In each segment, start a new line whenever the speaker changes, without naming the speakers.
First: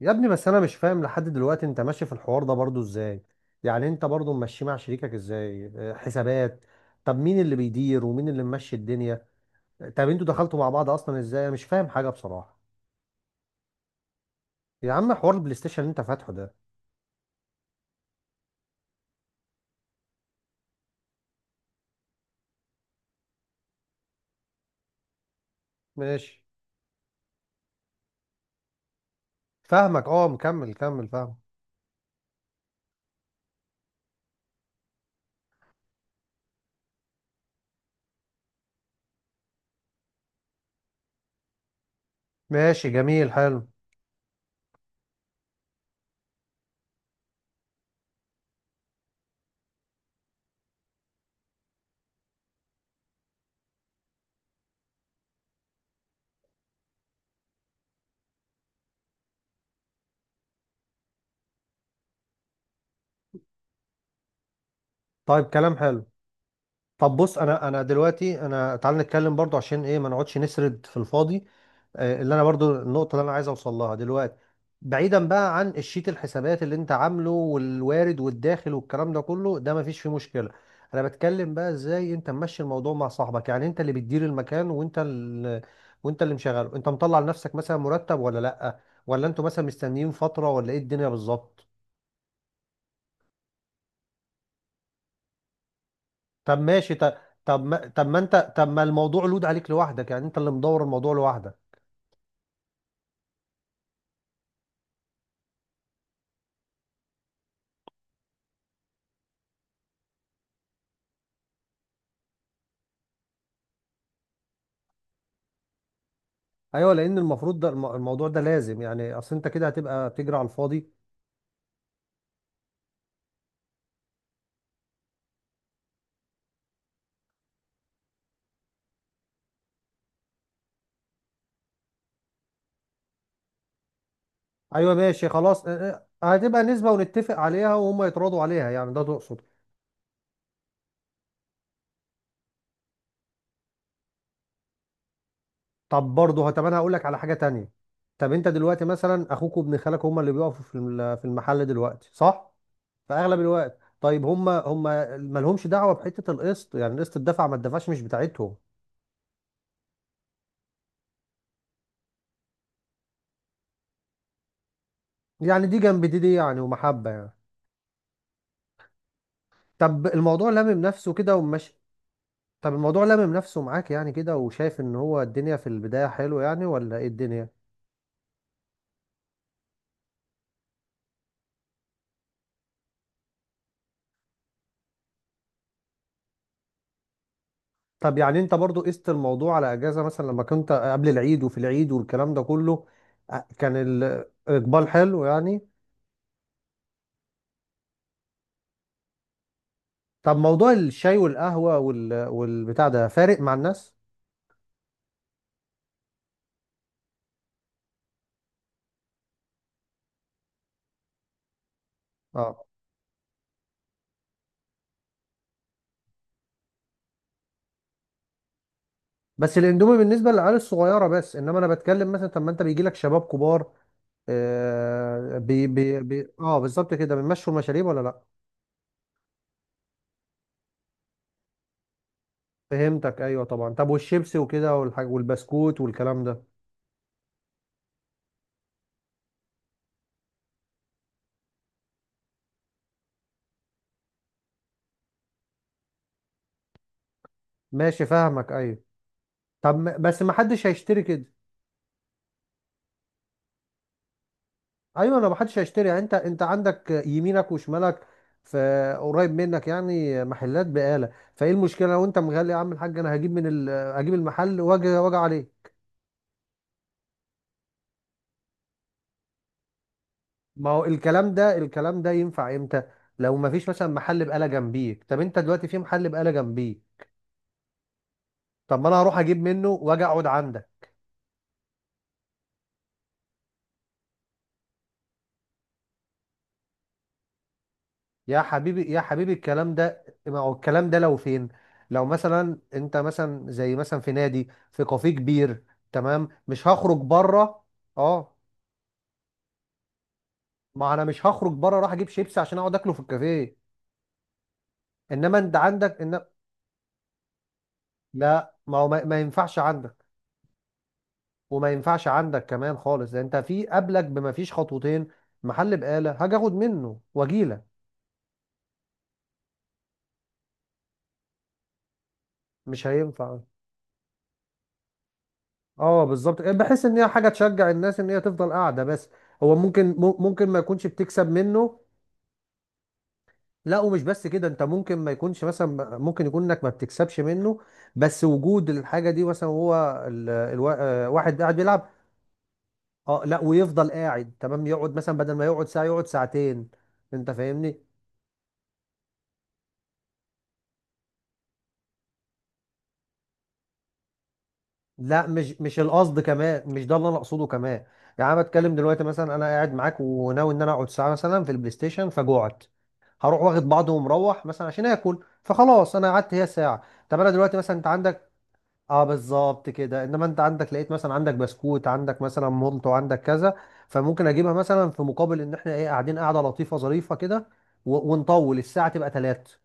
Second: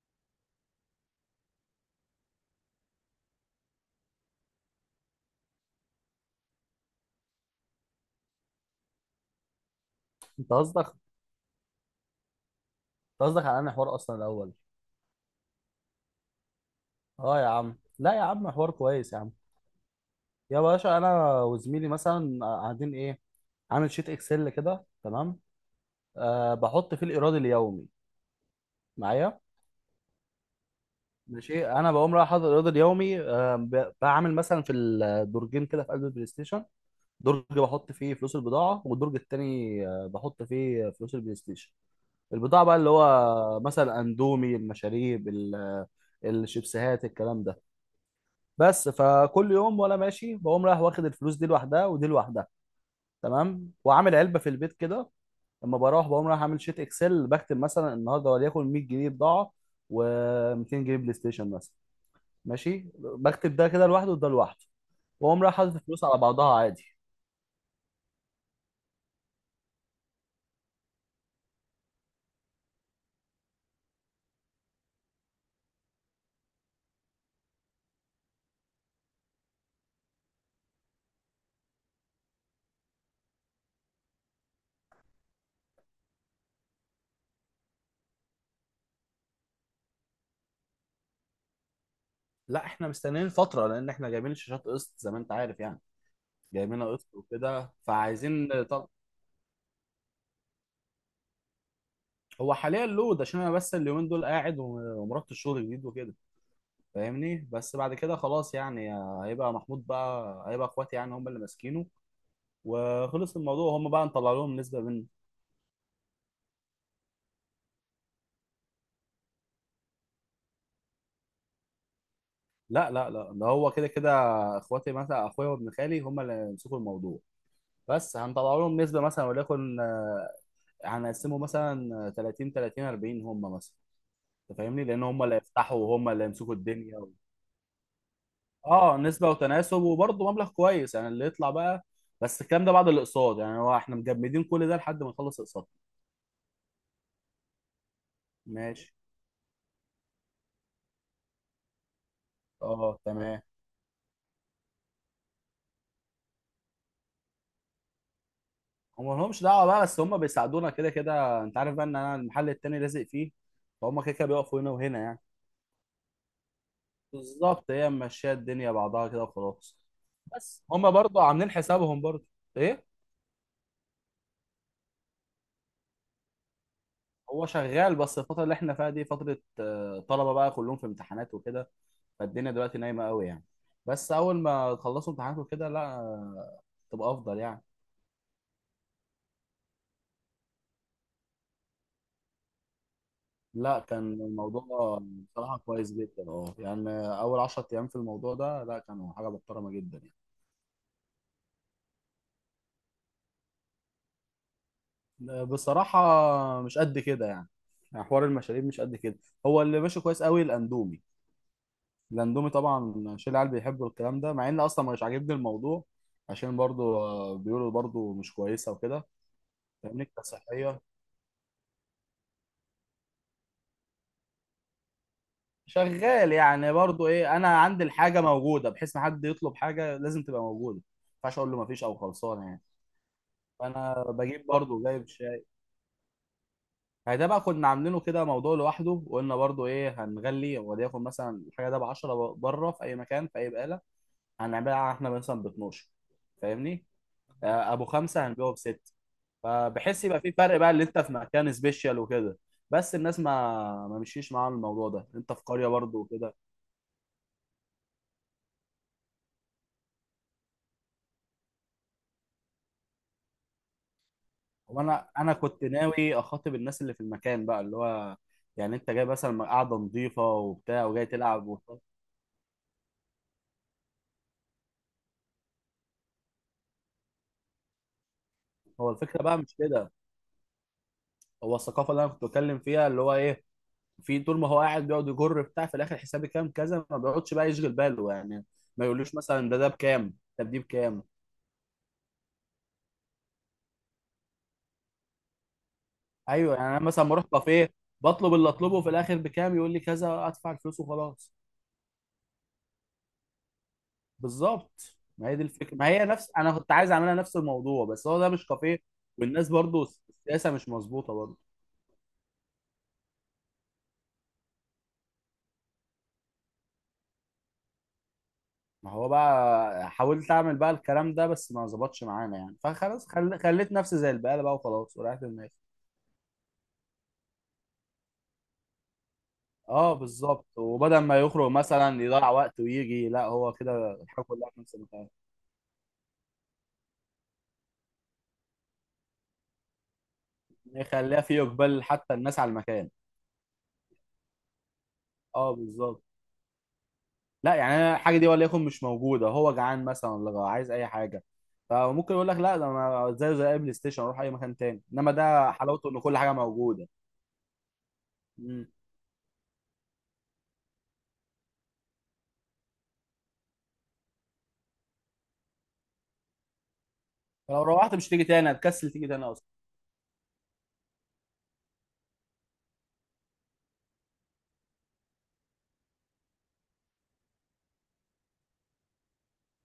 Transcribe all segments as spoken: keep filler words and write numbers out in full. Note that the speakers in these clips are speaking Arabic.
يا ابني، بس انا مش فاهم لحد دلوقتي انت ماشي في الحوار ده برضو ازاي؟ يعني انت برضو ماشي مع شريكك ازاي؟ آه، حسابات. طب مين اللي بيدير ومين اللي ممشي الدنيا؟ طب انتوا
انت
دخلتوا مع
قصدك،
بعض
انت
اصلا ازاي؟ أنا مش فاهم حاجة بصراحة.
قصدك على انا حوار اصلا الاول.
يا عم، حوار البلاي ستيشن اللي انت فاتحه ده.
اه يا عم، لا يا عم، حوار كويس يا عم. يا باشا انا وزميلي مثلا قاعدين ايه، عامل شيت اكسل كده. تمام.
ماشي،
أه بحط فيه الايراد اليومي معايا.
فاهمك. اه، مكمل كمل، فاهم.
ماشي، انا بقوم رايح حاطط الايراد اليومي. أه ب- بعمل مثلا في الدرجين كده في قلب البلاي ستيشن، درج بحط فيه فلوس البضاعه، والدرج التاني آه، بحط فيه فلوس البلاي ستيشن. البضاعه بقى
ماشي،
اللي
جميل،
هو
حلو.
مثلا اندومي، المشاريب، ال- الشيبسيهات، الكلام ده. بس فكل يوم وانا ماشي بقوم رايح واخد الفلوس دي لوحدها ودي لوحدها. تمام، وعامل علبه في البيت كده. لما بروح بقوم رايح اعمل شيت اكسل، بكتب مثلا النهارده وليكن مية جنيه بضاعه و200 جنيه بلاي ستيشن مثلا. ماشي، بكتب ده كده لوحده وده لوحده، واقوم
طيب،
رايح حاطط
كلام
الفلوس
حلو.
على بعضها عادي.
طب بص، انا انا دلوقتي، انا تعال نتكلم برضو عشان ايه ما نقعدش نسرد في الفاضي. آه، اللي انا برضو النقطه اللي انا عايز اوصل لها دلوقتي. بعيدا بقى عن الشيت، الحسابات اللي انت عامله والوارد والداخل والكلام ده كله، ده ما فيش فيه مشكله. انا بتكلم بقى ازاي انت ممشي الموضوع مع صاحبك. يعني انت اللي بتدير المكان وانت اللي وانت اللي مشغله، انت مطلع لنفسك مثلا مرتب ولا لا؟ ولا انتوا مثلا مستنيين فتره، ولا ايه الدنيا بالظبط؟
لا، احنا مستنيين فتره لان احنا جايبين الشاشات قسط، زي ما انت عارف يعني.
طب
جايبينها
ماشي،
قسط
طب. طب
وكده
ما طب ما
فعايزين.
انت طب ما
طب
الموضوع لود عليك لوحدك، يعني انت اللي مدور الموضوع لوحدك.
هو حاليا لود عشان انا بس اليومين دول قاعد، وم- ومرات الشغل جديد وكده، فاهمني. بس بعد كده خلاص يعني، آه، هيبقى محمود بقى، هيبقى اخواتي يعني هم اللي ماسكينه، وخلص الموضوع. هم بقى نطلع لهم نسبة منه.
ايوه لان المفروض ده الم- الموضوع ده لازم، يعني اصل انت كده هتبقى بتجري على الفاضي.
لا لا لا، ده هو كده كده. اخواتي مثلا، اخويا وابن خالي، هم اللي يمسكوا الموضوع، بس هنطلع لهم نسبة مثلا، وليكن آه، هنقسمه مثلا تلاتين تلاتين اربعين هم مثلا. انت فاهمني،
ايوه
لان هم
ماشي،
اللي
خلاص.
يفتحوا
اه،
وهم اللي
اه،
يمسكوا
هتبقى نسبة
الدنيا و...
ونتفق عليها وهم يتراضوا عليها، يعني
اه،
ده
نسبة
تقصد؟
وتناسب، وبرضه مبلغ كويس يعني اللي يطلع بقى. بس الكلام ده بعد الاقساط يعني، هو احنا مجمدين كل ده لحد ما نخلص اقساط.
طب برضه، طب انا هقول لك على حاجة تانية. طب انت دلوقتي
ماشي.
مثلا اخوك وابن خالك هم اللي بيقفوا في الم- في المحل دلوقتي، صح؟
اه
في اغلب
تمام.
الوقت. طيب، هم هم مالهمش دعوة بحتة القسط، يعني قسط الدفع ما الدفعش مش بتاعتهم.
هم لهمش دعوه بقى، بس هم بيساعدونا كده كده، انت عارف بقى ان انا المحل التاني لازق فيه، فهم كده كده بيقفوا هنا وهنا يعني.
يعني دي جنب دي دي يعني ومحبة يعني.
بالظبط، هي ماشيه الدنيا بعضها كده وخلاص.
طب الموضوع
بس
لامم
هم
نفسه
برضو
كده
عاملين
وماشي.
حسابهم برضو.
طب
ايه.
الموضوع لامم نفسه معاك يعني كده، وشايف ان هو الدنيا في البداية حلو يعني، ولا ايه
هو
الدنيا؟
شغال، بس الفتره اللي احنا فيها دي فتره آه، طلبه بقى كلهم في امتحانات وكده، فالدنيا دلوقتي نايمه قوي يعني. بس اول ما تخلصوا امتحانات وكده، لا آه، تبقى افضل يعني.
طب يعني انت برضو قست الموضوع على اجازة، مثلا لما كنت قبل العيد وفي العيد والكلام ده كله. أ- كان
لا، كان
الاقبال
الموضوع
حلو
بصراحه
يعني.
كويس جدا اه يعني. اول 10 ايام في الموضوع ده لا، كانوا حاجه محترمه جدا يعني.
طب موضوع الشاي والقهوة وال... والبتاع ده فارق مع الناس؟
بصراحة مش قد كده يعني، يعني حوار المشاريب مش قد كده. هو اللي ماشي كويس قوي الاندومي. الاندومي
اه.
طبعا، شيل العيال بيحبوا الكلام ده، مع ان اصلا مش عاجبني الموضوع عشان برضو آه، بيقولوا برضو مش كويسة وكده،
بس الاندومي
فاهمني،
بالنسبة للعيال
كصحية.
الصغيرة بس، انما انا بتكلم مثلا طب ما انت بيجي لك شباب كبار. آه بي... بي... بي...
شغال
اه
يعني
بالظبط
برضو.
كده،
ايه، انا
بيمشوا
عندي
المشاريب ولا
الحاجة
لا؟
موجودة بحيث ما حد يطلب حاجة لازم تبقى موجودة، ما ينفعش اقول له ما فيش او خلصانة يعني.
فهمتك، ايوه طبعا. طب
فانا
والشيبسي
بجيب
وكده
برضو، جايب
والحاج والبسكوت والكلام ده؟
يعني. ده بقى كنا عاملينه كده موضوع لوحده، وقلنا برضو ايه، هنغلي، وليكن مثلا الحاجه ده ب عشرة بره في اي مكان في اي بقاله، هنعملها احنا مثلا ب اثنا عشر، فاهمني. آه، ابو
ماشي،
خمسه
فاهمك.
هنبيعه
ايوه.
بست.
طب ما-
فبحس يبقى
بس
في
ما
فرق
حدش
بقى اللي انت
هيشتري
في
كده.
مكان سبيشال وكده. بس الناس ما ما مشيش معاهم الموضوع ده،
ايوه، انا
انت
ما
في
حدش
قريه
هيشتري
برضو
يعني. انت
وكده.
انت عندك يمينك وشمالك في قريب منك، يعني محلات بقالة. فايه المشكله لو انت مغلي يا عم الحاج، انا هجيب من ال... هجيب المحل واجي،
وانا
واجي
انا
عليه.
كنت ناوي اخاطب الناس اللي في المكان بقى، اللي هو يعني انت جاي مثلا قاعده نظيفه
ما هو
وبتاع وجاي
الكلام
تلعب
ده
وبتاع.
الكلام ده ينفع امتى؟ لو ما فيش مثلا محل بقالة جنبيك. طب انت دلوقتي في محل بقالة جنبيك. طب ما
هو
انا هروح
الفكره
اجيب
بقى مش
منه
كده.
واجي اقعد عندك.
هو الثقافه اللي انا كنت بتكلم فيها اللي هو ايه، في طول ما هو قاعد بيقعد يجر بتاع، في الاخر حسابي كام كذا، ما بيقعدش بقى يشغل باله
يا
يعني. ما
حبيبي يا
يقولوش
حبيبي،
مثلا ده ده
الكلام ده،
بكام،
ما
طب
هو
دي
الكلام ده
بكام.
لو فين؟ لو مثلا انت مثلا زي مثلا في نادي، في كافيه كبير. تمام،
ايوه
مش
يعني انا
هخرج
مثلا بروح
بره.
كافيه، بطلب
اه،
اللي اطلبه، في الاخر بكام، يقول لي كذا، ادفع الفلوس
ما انا مش
وخلاص.
هخرج بره اروح اجيب شيبسي عشان اقعد اكله في الكافيه.
بالظبط، ما هي
انما
دي
انت
الفكره، ما
عندك
هي
ان،
نفس، انا كنت عايز اعملها نفس الموضوع، بس هو ده مش
لا، ما
كافيه.
هو ما ما
والناس
ينفعش
برضو
عندك.
السياسه مش مظبوطه برضو.
وما ينفعش عندك كمان خالص، ده انت في قبلك بما فيش خطوتين محل بقالة، هاجي اخد منه واجيلك.
ما هو بقى حاولت اعمل بقى الكلام ده، بس ما ظبطش معانا يعني،
مش
فخلاص،
هينفع.
خل... خليت نفسي زي البقاله بقى، وخلاص وريحت دماغي.
اه بالظبط، بحس ان هي حاجه تشجع الناس ان هي تفضل قاعده بس. هو ممكن
اه
مم-
بالظبط،
ممكن ما يكونش
وبدل ما
بتكسب
يخرج
منه.
مثلا يضيع وقت ويجي، لا هو
لا،
كده
ومش
الحاجه
بس كده.
كلها في
انت
نفس
ممكن
المكان،
ما يكونش مثلا، ممكن يكون انك ما بتكسبش منه. بس وجود الحاجه دي مثلا هو ال... الوا... آه،
يخليها في
واحد قاعد
اقبال
بيلعب.
حتى الناس على المكان.
اه لا، ويفضل قاعد، تمام. يقعد مثلا بدل ما
اه
يقعد ساعه
بالظبط.
يقعد ساعتين. انت
لا يعني،
فاهمني.
انا الحاجه دي وليكن مش موجوده، هو جعان مثلا ولا عايز اي حاجه، فممكن يقول لك لا، ده انا زيه زي اي بلاي ستيشن، اروح اي مكان تاني. انما
لا،
ده
مش مش
حلاوته ان كل
القصد
حاجه
كمان، مش
موجوده.
ده اللي انا اقصده كمان. يعني انا
مم.
بتكلم دلوقتي مثلا، انا قاعد معاك وناوي ان انا اقعد ساعه مثلا في البلاي ستيشن، فجوعت. هروح واخد بعضه ومروح مثلا عشان اكل. فخلاص، انا قعدت هي ساعه. طب انا دلوقتي
فلو
مثلا، انت
روحت مش تيجي
عندك.
تاني، هتكسل
اه
تيجي تاني اصلا.
بالظبط كده، انما انت عندك لقيت مثلا، عندك بسكوت، عندك مثلا مولت، وعندك كذا. فممكن اجيبها مثلا في مقابل ان احنا، ايه، قاعدين قاعده لطيفه ظريفه كده. و- ونطول الساعه تبقى ثلاث.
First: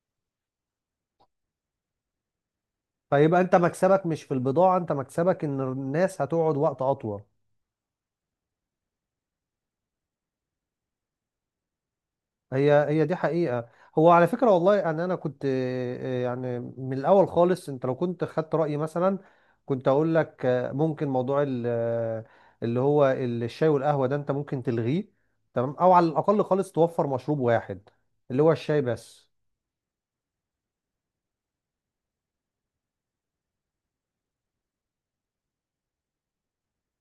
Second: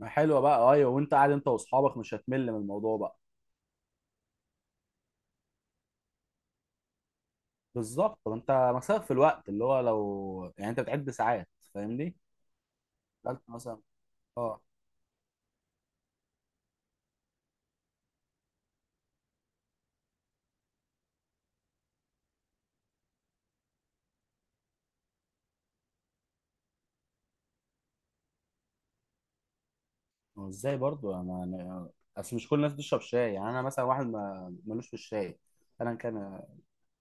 ما حلوه بقى، ايوه، وانت قاعد انت واصحابك مش هتمل من الموضوع بقى.
فيبقى انت مكسبك مش في البضاعه، انت مكسبك ان الناس هتقعد وقت اطول.
بالظبط، طب انت مكسبك في الوقت، اللي هو لو يعني انت بتعد ساعات، فاهمني،
هي، هي دي
تالتة
حقيقة.
مثلا.
هو على فكرة
اه.
والله، أنا أنا كنت، آه، يعني من الأول خالص، أنت لو كنت خدت رأيي مثلا كنت أقول لك، آه، ممكن موضوع ال- آه، اللي هو الشاي والقهوة ده أنت ممكن تلغيه. تمام، أو على الأقل خالص توفر مشروب واحد، اللي هو الشاي بس.
هو ازاي برضو انا يعني، اصل مش كل الناس بتشرب شاي يعني. انا مثلا واحد ما ملوش في الشاي. انا كان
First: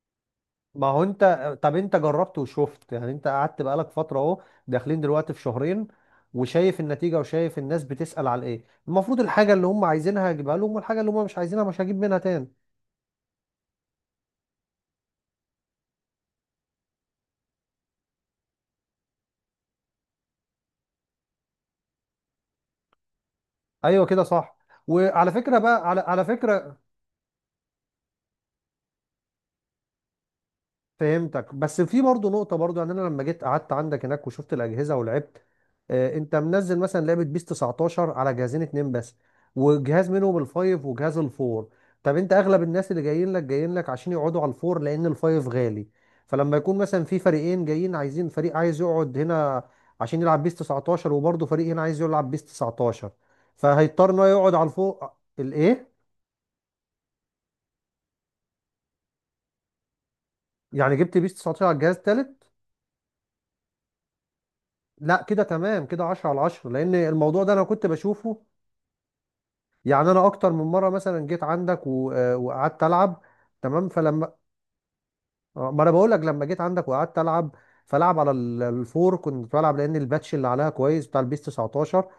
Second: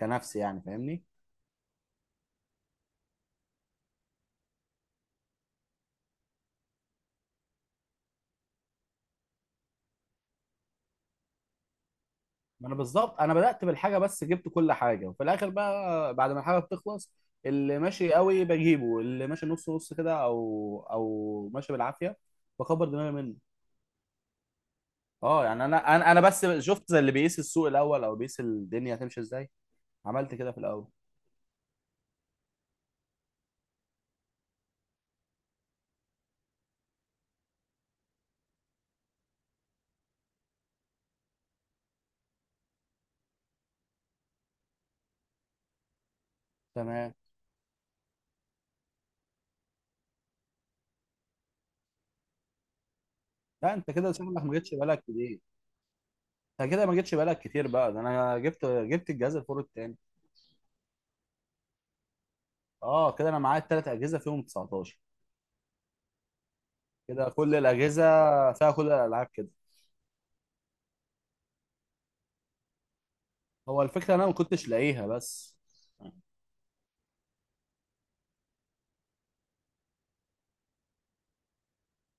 كنفسي يعني،
ما هو
فاهمني.
أنت، طب أنت جربت وشفت يعني، أنت قعدت بقالك فترة، أهو داخلين دلوقتي في شهرين. وشايف النتيجة وشايف الناس بتسأل على إيه. المفروض الحاجة اللي هم عايزينها هجيبها لهم، والحاجة اللي هم مش عايزينها مش هجيب منها تاني.
ما انا بالظبط، انا بدأت بالحاجة، بس جبت كل حاجة، وفي الاخر بقى بعد ما الحاجة بتخلص، اللي ماشي قوي بجيبه، اللي ماشي نص نص كده او او ماشي بالعافية، بكبر دماغي منه.
ايوه، كده صح. وعلى
اه
فكره
يعني
بقى،
انا
على
انا انا
على
بس
فكره.
شفت زي اللي بيقيس السوق الاول، او بيقيس الدنيا هتمشي ازاي، عملت كده في الاول.
فهمتك، بس في برضه نقطه برضه. يعني انا لما جيت قعدت عندك هناك وشفت الاجهزه ولعبت. آه، انت منزل مثلا لعبه بيس تسعتاشر على جهازين اتنين بس، وجهاز منهم الفايف وجهاز الفور. طب انت، اغلب الناس اللي جايين لك، جايين لك عشان يقعدوا على الفور لان الفايف غالي. فلما يكون مثلا
تمام.
في فريقين جايين عايزين، فريق عايز يقعد هنا عشان يلعب بيس تسعتاشر، وبرضه فريق هنا عايز يلعب بيس تسعتاشر.
لا انت
فهيضطر
كده
ان هو
شكلك
يقعد
ما
على
جتش بالك
الفوق.
كتير.
الايه؟
انت كده ما جيتش بالك كتير بقى، ده انا جبت جبت الجهاز الفور التاني.
يعني جبت بيس تسعتاشر على الجهاز التالت؟
اه كده، انا معايا التلات اجهزه فيهم تسعتاشر
لا، كده تمام. كده عشرة على عشرة، لان
كده،
الموضوع ده
كل
انا كنت
الاجهزه
بشوفه.
فيها كل الالعاب كده.
يعني انا اكتر من مره مثلا جيت عندك و- آه، وقعدت العب.
هو
تمام،
الفكره انا
فلما،
ما كنتش لاقيها بس.
آه، ما انا بقول لك لما جيت عندك وقعدت العب. فلعب على ال- الفور كنت بلعب، لان الباتش اللي عليها كويس بتاع البيس تسعتاشر.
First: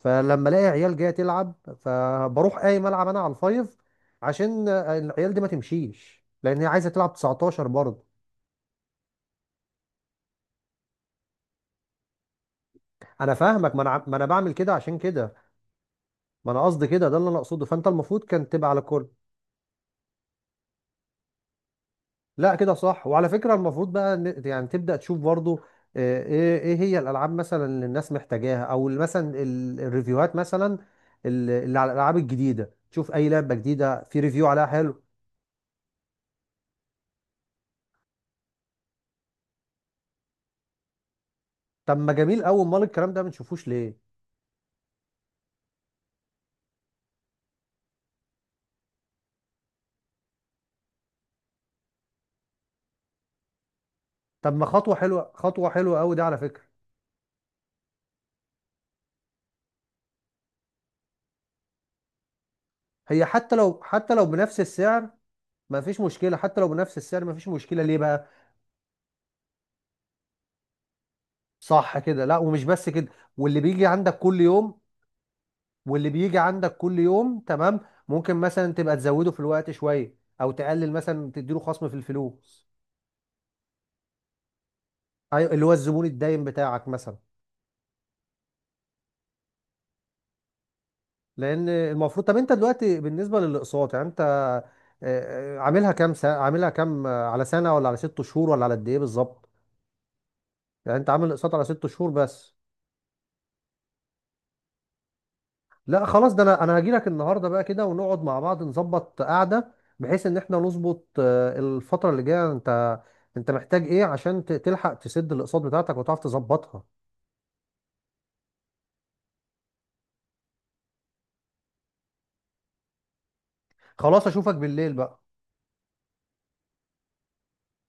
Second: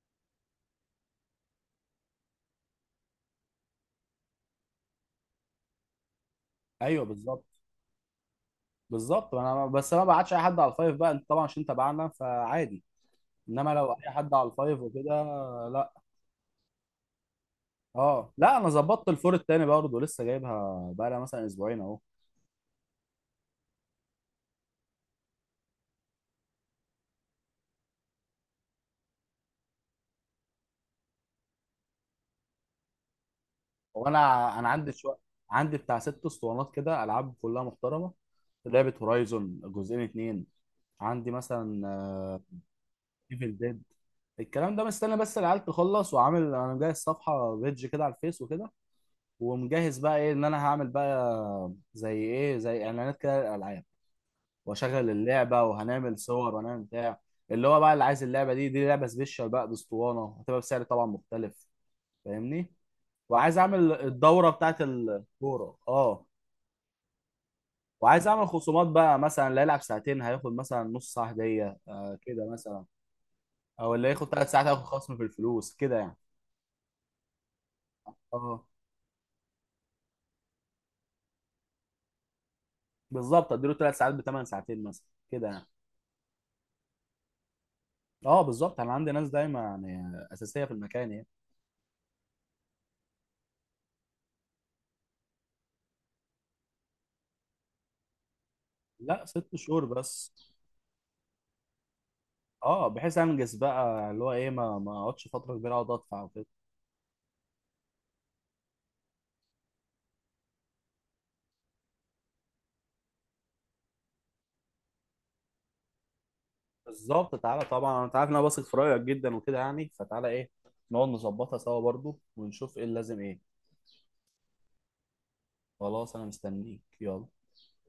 فلما الاقي عيال جايه تلعب فبروح قايم العب انا على الفايف، عشان آه، العيال دي ما تمشيش، لان هي عايزه
ايوه
تلعب
بالظبط.
تسعتاشر برضه.
بالظبط انا بس، انا ما بعتش اي حد على الفايف بقى، انت طبعا عشان تبعنا فعادي.
انا
انما
فاهمك، ما انا
لو
ع-
اي
ما انا
حد على
بعمل كده
الفايف
عشان
وكده،
كده.
لا.
ما انا قصدي كده، ده اللي انا اقصده. فانت المفروض
اه
كان
لا، انا
تبقى على كل.
ظبطت الفور التاني برضه، لسه جايبها بقى لها مثلا اسبوعين اهو.
لا، كده صح. وعلى فكرة المفروض بقى ن- يعني تبدأ تشوف برضو، آه، ايه ايه هي الالعاب مثلا اللي الناس محتاجاها، او ال- مثلا ال- الريفيوهات مثلا، ال- اللي على الالعاب الجديدة. تشوف اي لعبة جديدة
هو انا
في ريفيو عليها
انا عندي
حلو.
شويه، عندي بتاع ست اسطوانات كده العاب كلها محترمه. لعبه هورايزون جزئين اتنين. عندي مثلا
طب ما جميل قوي، امال الكلام ده ما
ايفل
نشوفوش
ديد.
ليه؟
الكلام ده مستني بس العيال تخلص، وعامل انا مجهز صفحه بيدج كده على الفيس وكده، ومجهز بقى ايه، ان انا هعمل بقى زي ايه، زي اعلانات كده للالعاب.
طب ما خطوة
واشغل
حلوة،
اللعبه
خطوة حلوة قوي
وهنعمل
دي على
صور
فكرة.
وهنعمل بتاع. اللي هو بقى اللي عايز اللعبه دي، دي لعبه سبيشال بقى باسطوانه، هتبقى بسعر طبعا مختلف، فاهمني.
هي حتى
وعايز
لو
اعمل
حتى لو
الدوره
بنفس
بتاعت
السعر،
الكوره،
ما فيش
اه،
مشكلة. حتى لو بنفس السعر ما فيش مشكلة، ليه بقى؟
وعايز اعمل خصومات بقى، مثلا اللي هيلعب ساعتين هياخد مثلا نص ساعه هديه
صح
آه
كده. لا،
كده
ومش
مثلا.
بس كده. واللي بيجي
او اللي
عندك
هياخد
كل
ثلاث ساعات
يوم،
هياخد خصم في الفلوس كده
واللي
يعني.
بيجي عندك كل يوم، تمام. ممكن
اه
مثلا تبقى تزوده في الوقت شويه، او تقلل مثلا تديله خصم في الفلوس.
بالظبط، اديله ثلاث ساعات بثمان ساعتين مثلا كده
ايوه، اللي
يعني.
هو الزبون الدايم بتاعك مثلا.
اه بالظبط، انا عندي ناس دايما يعني اساسيه في المكان يعني.
لان المفروض. طب انت دلوقتي بالنسبه للاقساط، يعني انت آه، آه، عاملها كام سنه، عاملها كام، آه، على سنه ولا على ست شهور ولا على قد ايه
لا،
بالظبط؟
ست شهور بس.
يعني انت عامل اقساط على ست شهور بس؟
اه، بحيث انجز بقى اللي هو ايه، ما ما اقعدش فتره كبيره اقعد
لا
ادفع
خلاص، ده
وكده.
انا انا هاجي لك النهارده بقى كده ونقعد مع بعض نظبط قعده، بحيث ان احنا نظبط آه، الفتره اللي جايه. انت انت محتاج ايه عشان ت- تلحق تسد الاقساط بتاعتك وتعرف تظبطها؟
بالظبط، تعالى طبعا، انت عارف ان انا بثق في رايك جدا وكده يعني، فتعالى ايه، نقعد نظبطها سوا برضو، ونشوف ايه اللي لازم ايه.
خلاص، اشوفك بالليل بقى.
خلاص انا مستنيك، يلا.